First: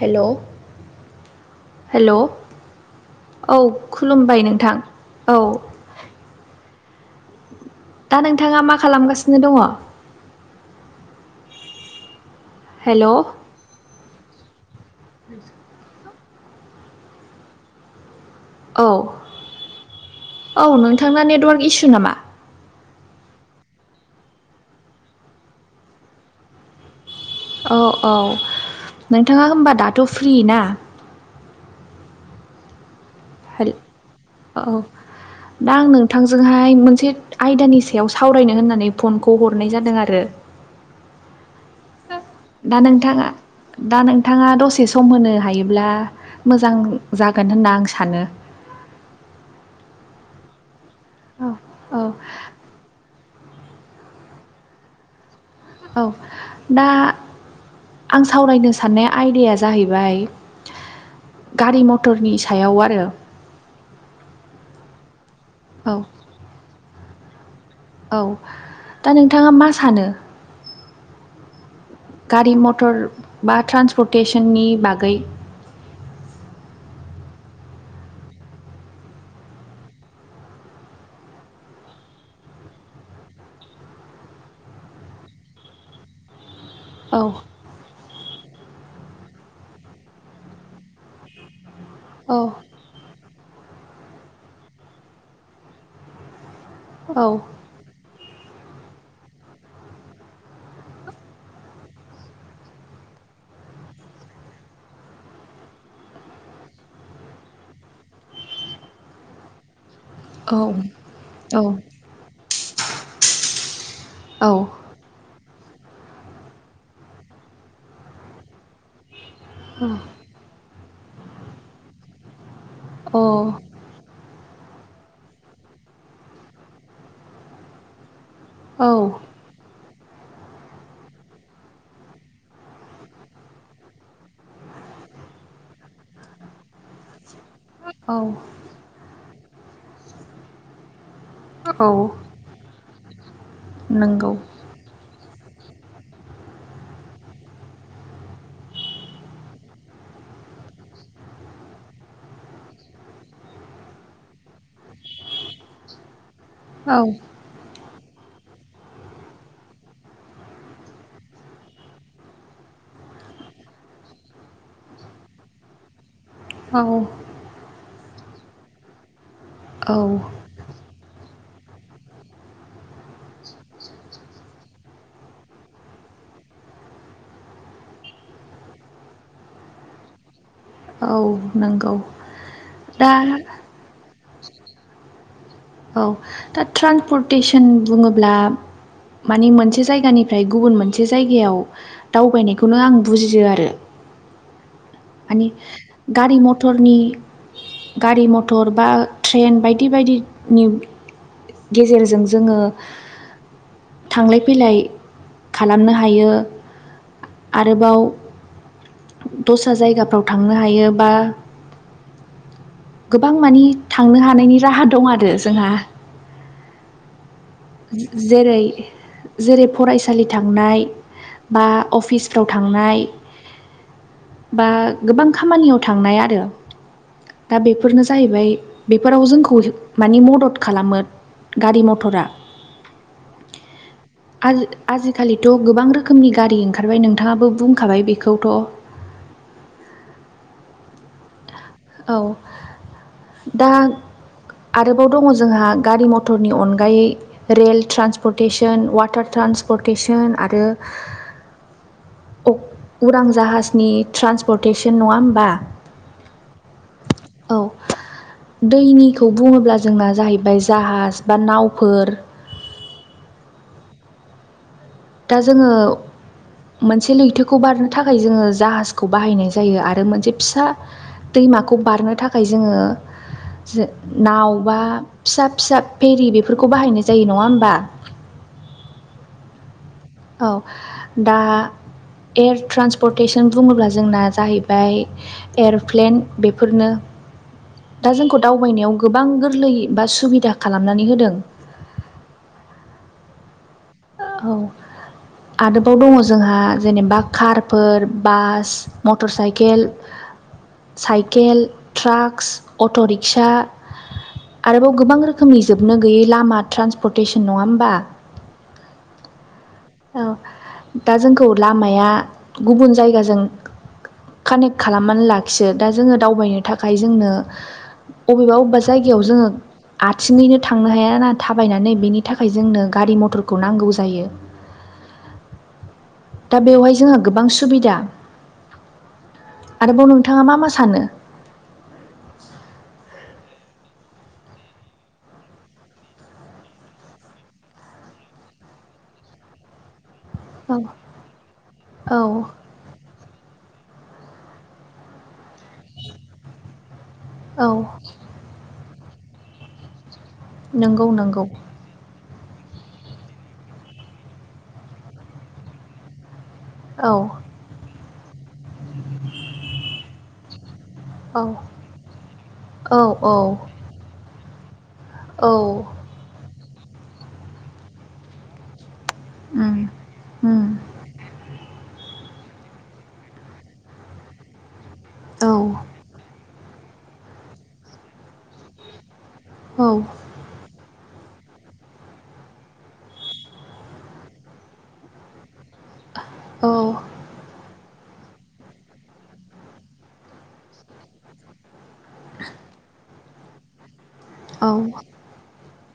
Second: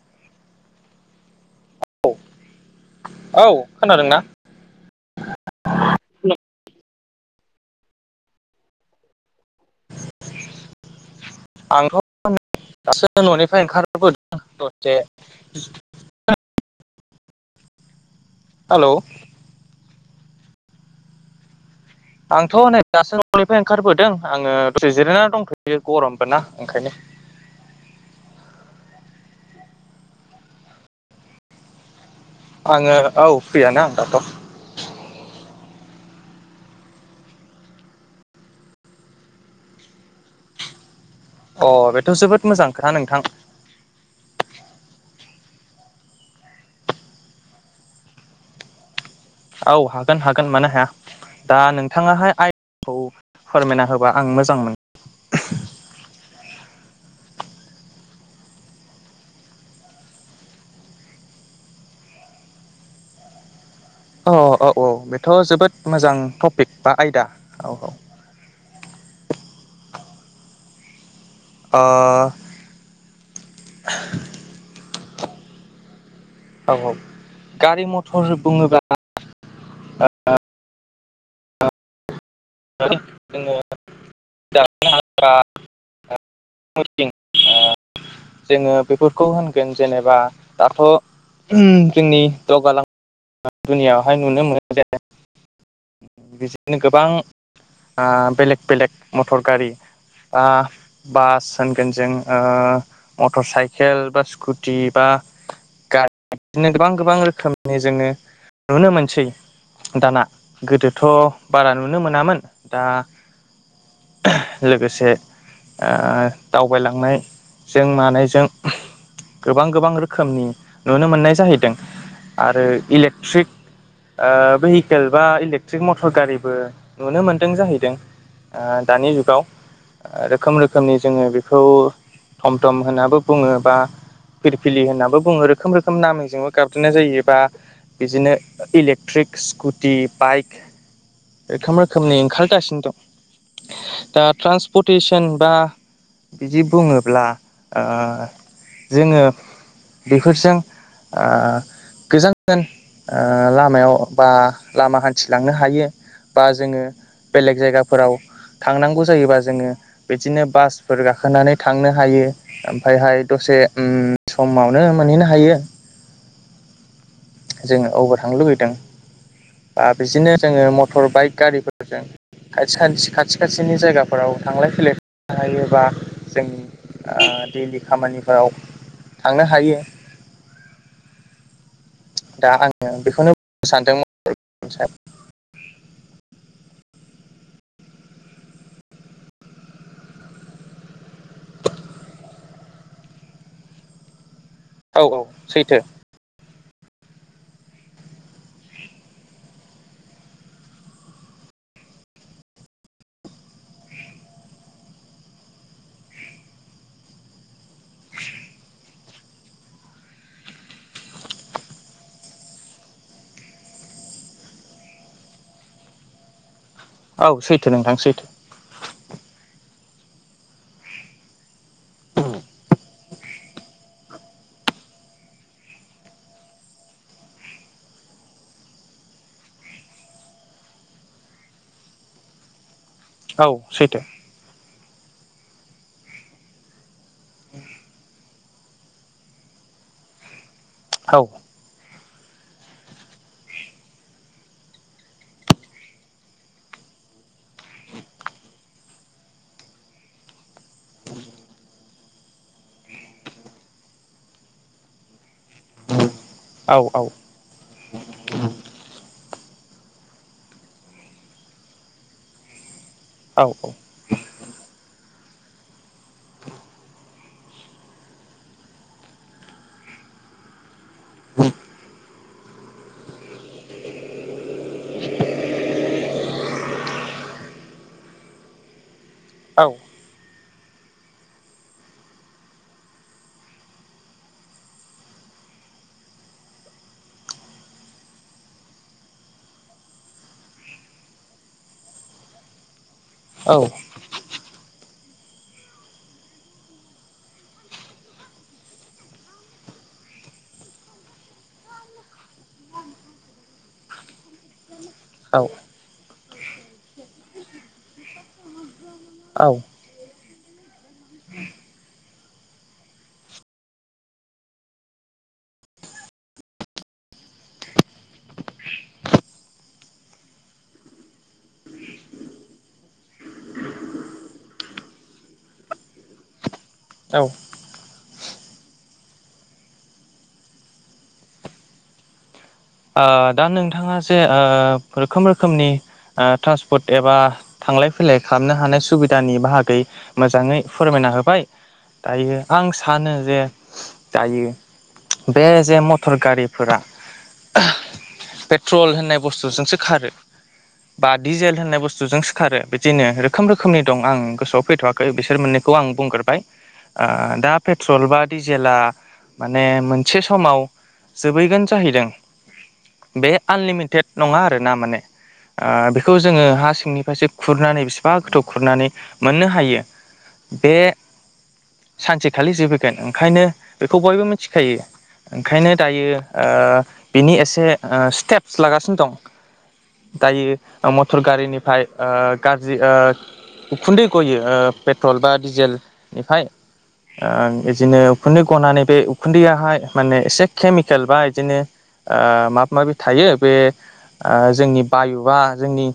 हेल' hello औ खुलुमबाय नोंथां औ दा नोंथाङा मा खालामगासिनो दङ। आंथ' हेलौ दासो न'निफ्राय ओंखारबोदों दसे औ हेल' औ नोंथांना नेटवार्क इसु नामा आंथ' नै दासो ननिफ्राय ओंखारबोदों आङो दसे जिरायनानै दंथ'यो गरमबो ना ओंखायनो औ औ नोंथाङा होमबा दाथ' फ्रि ना? आङो औ हेल फ्रियानो आं दाथ' औ दा आं नोंथांजोंहाय मोनसे आयदानि सायाव सावरायनो होननानै फनखौ हरनाय जादों आरो [inaudible] अ बेथ' जोबोद मोजां दा खोथा नोंथां नोंथाङा दा नोंथाङा दसे सम होनो हायोब्ला मोजां जागोन होनना आं सानो औ हागोन हागोन मानो हाया औ दा औ नोंथाङाहाय आयदाखौ फोरमायना होबा आं मोजां [unintelligible] औ दा आं सावरायनो साननाय आयदाया जाहैबाय। गारि मथरनि सायाव आरो औ औ औ बेथ' जोबोद औ मोजां टपिक बा आयदा औ दा नोंथाङा मा सानो ओ गारि मटर बा ट्रान्सपर्टेतेसननि बागै औ औ गारि मथर बुङोब्ला [unintelligible] [unintelligible] औ जोङो बेफोरखौ होनगोन जेनेबा दाथ' जोंनि औ दावगालां [unintelligible] दुनियावहाय नुनो मोनो जे बिदिनो गोबां औ ओ बेलेग बेलेग मटर गारि बा बास होनगोन जों ओ मटर साइकेल बा स्कुटि बा गारि बिदिनो गोबां गोबां रोखोमनि जोङो नुनो मोनसै दाना औ गोदोथ' बारा औ नुनो मोनामोन दा अ लोगोसे ओ दावबायलांनायजों मानायजों गोबां गोबां रोखोमनि नुनो मोननाय जाहैदों आरो इलेकट्रिक भेहिकेल बा इलेकट्रिक मटर गारिबो नुनो मोन्दों जाहैदों औ दानि जुगाव रोखोम रोखोमनि जोङो बेखौ थम थम होनाबो बुङो बा फिलफिलि होननानै बुङो रोखोम रोखोम नामजोंबो गाबज्रिनाय जायो बा औ बिदिनो इलेक्ट्रिक स्कुटि बाइक रोखोम औ रोखोमनि ओंखारगासिनो दं। दा नंगौ ट्रान्सपर्टेतेसन [unintelligible] बा बिदि बुङोब्ला ओ जोङो बेफोरजों गोजान गोजान ओ लामायाव बा लामा हान्थिलांनो हायो। बा जोङो औ बेलेग जायगाफोराव थांनांगौ जायोबा जोङो बिदिनो बासफोर गाखोनानै थांनो हायो ओमफ्रायहाय दसे दसे समावनो मोनहैनो हायो। औ जोङो अबाव थांनो लुुबैदों बा औ बिदिनो जोङो मटर बाइक गारिफोरजों खाथि खाथि खाथिनि जायगाफोराव थांलाय फैलाय हायोबा जों दैलि खामानिफोराव थांनो हायो। औ नंगौ। दा आङो दा बेखौनो बुंनो सानदोंमोन [unintelligible] औ दा ट्रानपर्टेतेसन बुङोब्ला माने मोनसे जायगानिफ्राय गुबुन मोनसे जायगायाव दावबायनायखौनो आं बुजियो आरो। औ औ माने सैथो गारि म थरनि गारि मथर बा ट्रेन बायदि बायदि नि गेजेरजों जोङो थांलाय फैलाय खालामनो हायो। आरोबाव दस्रा जायगाफ्राव थांनो हायो बा गोबां मानि थांनो हानायनि राहा दं आरो जोंहा। औ सैथो नोंथां सैथो ज-जेरै जेरै फरायसालि थांनाय बा अफिसफ्राव थांनाय। बा गोबां खामानियाव थांनाय आरो। दा बेफोरनो जाहैबाय बेफोराव जोंखौ मानि मदद खालामो। गारि मथरा। औ सैथो। आजि-आजिखालिथ' गोबां रोखोमनि गारि ओंखारबाय। नोंथाङाबो बुंखाबाय बे बेखौथ'। औ। औ दा आरोबाव दङ जोंहा गारि मथरनि अनगायै रेल ट्रेान्सपर्टेसन वाटार ट्रा ट्रान्सपर्टेसन आरो उरां जाहाजनि ट्रन्सपर्टेसन नङा होमबा? औ औ दैनि खौ बुङोब्ला जोंना जाहैबाय जाहाज बा नावफोर। औ औ। दा जोङो मोनसे लैथोखौ बारनो थाखाय जोङो जाहाजखौ बाहायनाय जायो आरो मोनसे फिसा दैमाखौ बारनो थाखाय जोङो नाव बा फिसा फिसा फेरि बेफोरखौ बाहायनाय जायो नङा होमबा? औ। औ दा एयार ट्रान्न्सपर्टेसन बुङोब्ला जोंना जाहैबाय एर'प्लेन बेफोरनो दा जोंखौ दावबायनायाव गोबां गोरलै बा सुबिदा खालामनानै होदों। औ। औ। आरोबाव दङ जोंहा जेनेबा कारफोर, बास, मथर cycle, cycle, trucks, auto rickshaw. आरोबाव गोबां औ रोखोमनि जोबनो गैयै लामा ट्रान्सपर्टेसन नङा होमबा? औ। औ दा जोंखौ लामाया गुबुन जायगाजों कानेक्ट खालामनानै लाखियो। दा जोङो दावबायनो थाखाय जोंनो अबेबा अबेबा जायगायाव जोङो आथिङैनो थांनो हायाना थाबायनानै बेनि थाखाय जोंनो गारि मथरखौ नांगौ जायो। दा बेवहाय जोंहा ओ गोबां सुबिदा। आरोबाव नोंथाङा मा मा सानो? ओ दा नोंथाङा जे ओ रोखोम रोखोमनि ट्रान्सपर्ट एबा थांलाय फैलाय लाय खालामनो हानाय सुबिदानि बाहागै मोजाङै औ फोरमायना होबाय। दायो आं औ सानो जे जायो बे जे मटर गारिफोरा। औ पेट्रल होननाय बुस्थुजोंसो खारो नंगौ बा नंगौ डिजेल होननाय बुस्थुजोंसो खारो बिदिनो रोखोम रोखोमनि दं आं गोसोआव फैथ'वाखै बिसोर मोननैखौ आं बुंग्रोबाय। ओ औ दा पेट्रल बा डिजेला माने मोनसे समाव औ जोबहैगोन जाहैदों औ बे औ आनलिमिटेड नङा आरोना माने। औ ओ बेखौ जोङो हा सिंनि फारसे खुरनानै बेसिबां गोथौ खुरनानै मोननो उम हायो उम बे सानसे थालि जोब फैगोन ओंखायनो बेखौ बयबो मिथिखायो औ ओंखायनो दायो ओ बिनि एसे ओ स्टेप्स लागासिनो दं औ दायो [unintelligible] फोर गारिनिफ्राय ओ गाज्रि ओ उखुन्दै गयो ओ पेट्रल बा डिजेल इनिफाय औ ओ इदिनो - उखुन्दै गनानै बे उखुन्दैयाहाय माने एसे केमिकेल बा इदिनो ओ माबा माबि थायो बे ओ औ जोंनि बायुआ जोंनि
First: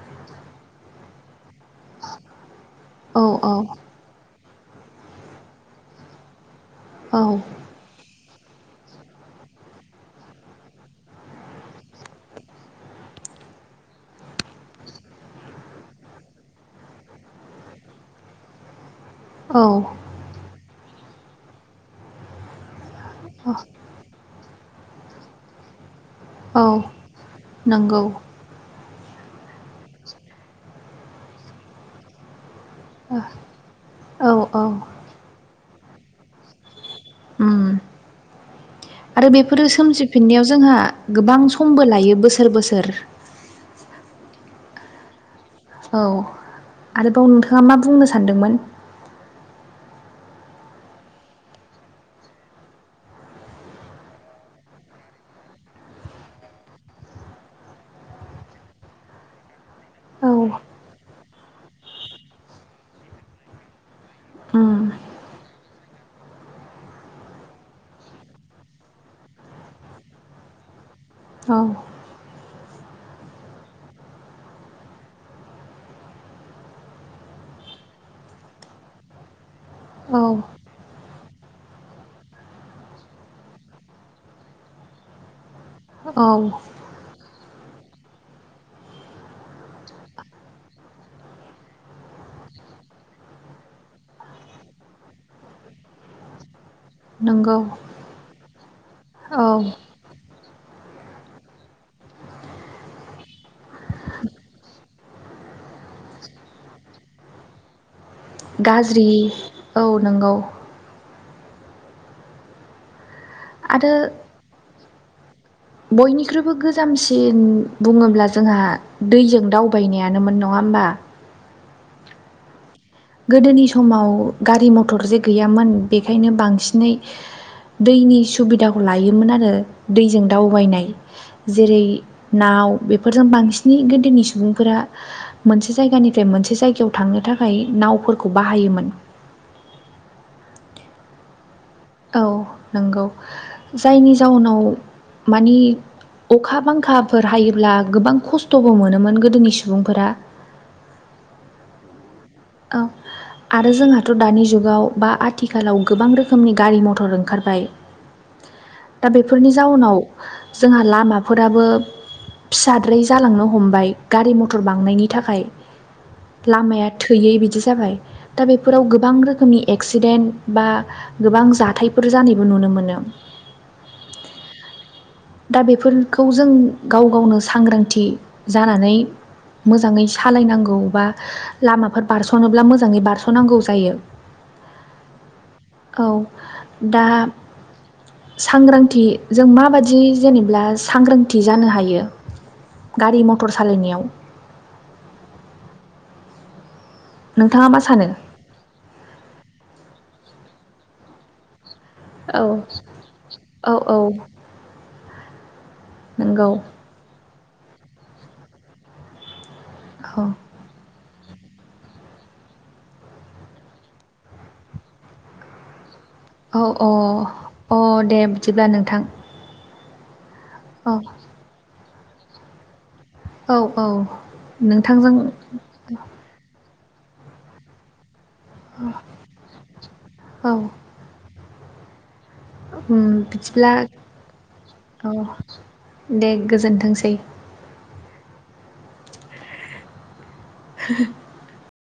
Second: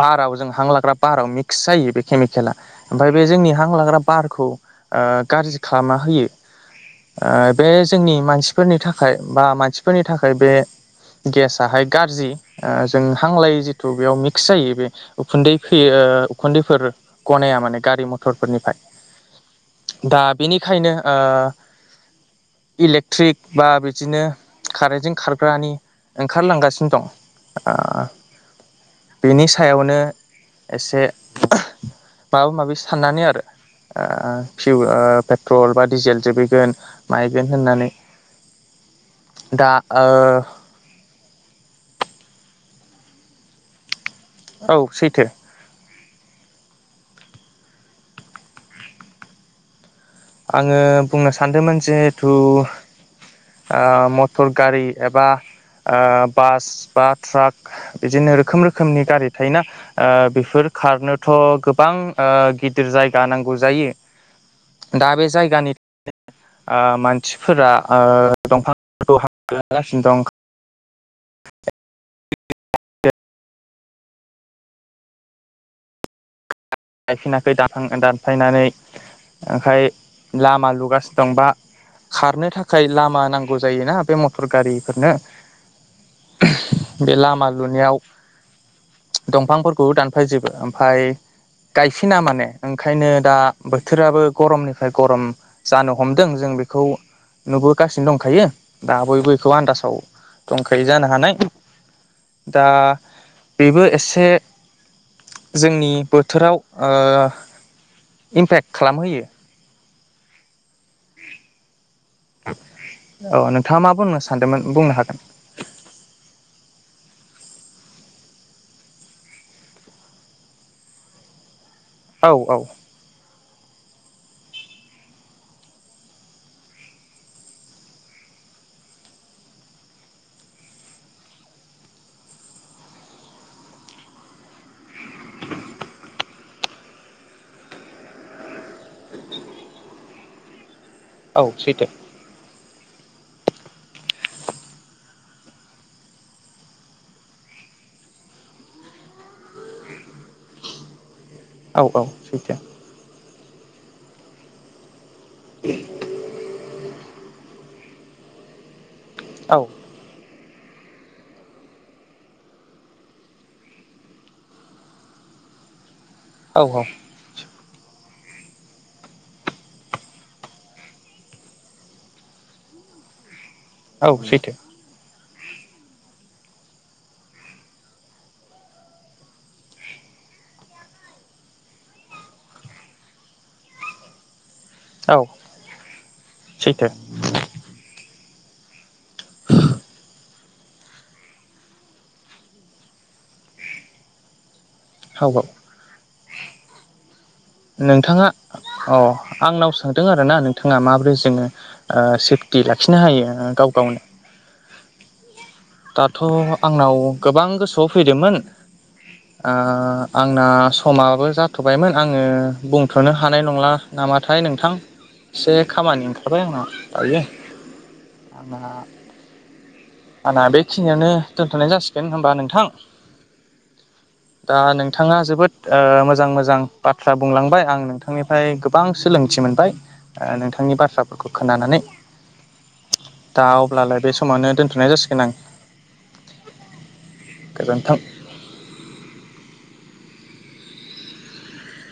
बाराव जों हां लाग्रा बाराव मि क्स जायो बे केमिकेला ओमफाय बे औ जोंनि हां लाग्रा बारखौ ओ गारजि खालामना होयो। औ ओ बे जोंनि मानसिफोरनि थाखाय बा मानसिफोरनि थाखाय बे गेसाहाय गाज्रि ओ जों हांलाय जिथु बेयाव मिक्स जायो बे उखुन्दै फैयो। ओ उखुन्दैफोर गनाया माने गारि औ मथरफोरनिफ्राय। दा बेनिखायनो ओ इलेक्ट्रिक बा बिदिनो कारेन्टजों खारग्रानि औ ओंखारलांगासिनो दं ओ नंगौ बेनि सायावनो एसे माबा माबि साननानै आरो ओ औ फिउ औ ओ पेट्रल बा डिजेल जोबहैगोन। मायगोन उम होननानै आरो बेफोरो दा ओ सोमजिफिननायाव जोंहा गोबां समबो लायो बोसोर बोसोर। औ सैथो। औ आरोबाव नोंथाङा मा बुंनो सानदोंमोन? आङो बुंनो सानदोंमोन जिहथु आ मटर गारि एबा ओ बास बा ट्राक बिदिनो रोखोम रोखोमनि गारि थायोना ओ औ बेफोर खारनोथ' गोबां ओ गिदिर जायगा नांगौ जायो। उम। दा बे जायगानि ओ मानसिफोरा ओ दंफांफोरखौ हागासिनो दं। औ। गायफिनाखै दानना दानफायनानै। ओमफ्राय औ लामा लुगासिनो दं बा। खारनो थाखाय लामा नांगौ जायोना बे मटर गारिफोरनो। औ। बे लामा लुनायाव दंफांफोरखौ दानफायजोबो ओमफाय। गायफिना माने ओंखायनो दा बोथोराबो गरमनिफ्राय गरम जानो हमदों जों बे बेखौ नंगौ नुबोगासिनो दंखायो दा बयबो औ बेखौ आन्दासाव दंखायो जानो हानाय दा बेबो एसे जोंनि बोथोराव ओ इमफेक्ट गाज्रि खालामहोयो। औ नंगौ। औ नोंथाङा आरो मा बुंनो सानदोंमोन बुंनो हागोन। बयनिख्रुइबो गोजामसिन बुङोब्ला जोंहा दैजों दावबायनायानोमोन नङा होन बा। औ औ। गोदोनि समाव गारि मथर जे गैयामोन बेखायनो बांसिनै दैनि सुबिदाखौ लायोमोन आरो दैजों दावबायनाय जेरै ना व बेफोरजों बांसिनै गोदोनि सुबुंफोरा मोनसे जायगानिफ्राय मोनसे जायगायाव थांनो थाखाय नावफोरखौ बाहायोमोन औ सैथो औ नंगौ जायनि जाउनाव मानि अखा बांखाफोर हायोब्ला गोबां खस्थ'बो मोनोमोन गोदोनि सुबुंफोरा औ औ सैथो औ आरो जोंहाथ' दानि जुगाव बा आथिखालाव गोबां रोखोमनि गारि मथर ओंखारबाय दा बेफोरनि औ जाउनाव जोंहा लामाफोराबो फिसाद्राय जालांनो हमबाय गारि मथर बांनायनि थाखाय औ लामाया दि जाबाय दा बेफोराव गोबां रोखोमनि एक्सिडेन बा गोबां जाथायफोर बेबो नुनो मोनो औ सैथो दा बेफोरखौ जों गाव गावनो सांग्रांथि जानानै मोजाङै सालायनांगौ बा लामाफोर बारस'नोब्ला मोजाङै बारस'नांगौ जायो औ औ सैथो दा सांग्रांथि जों माबादि जेनेब्ला सांग्रांथि जानो हायो गारि मटर सालायनायाव औ औ नोंथाङा मा सानो? नोंथाङा अ आंनाव सोंदों आरोना नोंथाङा माबोरै जोङो ओ औ सेफटि लाखिनो हायो औ गाव औ गावनो दाथ' नंगौ आंनाव गोबां गोसोआव फैदोंमोन ओ औ आंना समाबो जाथ'बायमोन आङो बुंथ'नो हानाय नंला नामाथाय नोंथां एसे खामानि थाबाय औ आंना अ दायो अ दे आंना बिदिब्ला नोंथां आंना औ बेखिनियावनो दोनथ'नाय जासिगोन होनोमबा नोंथां औ औ दा नोंथांजों नोंथाङा जोबोद मोजां मोजां बाथ्रा बुंलांबाय आं नोंथांनिफ्राय गोबां सोलोंथि मोनबाय औ नोंथांनि बाथ्राफोरखौ खोनानानै उम दा अब्लालाय बे समावनो दोनथ'नाय जासिगोन ओ आं दे गोजोनथोंसै गोजोन्थों [inaudible]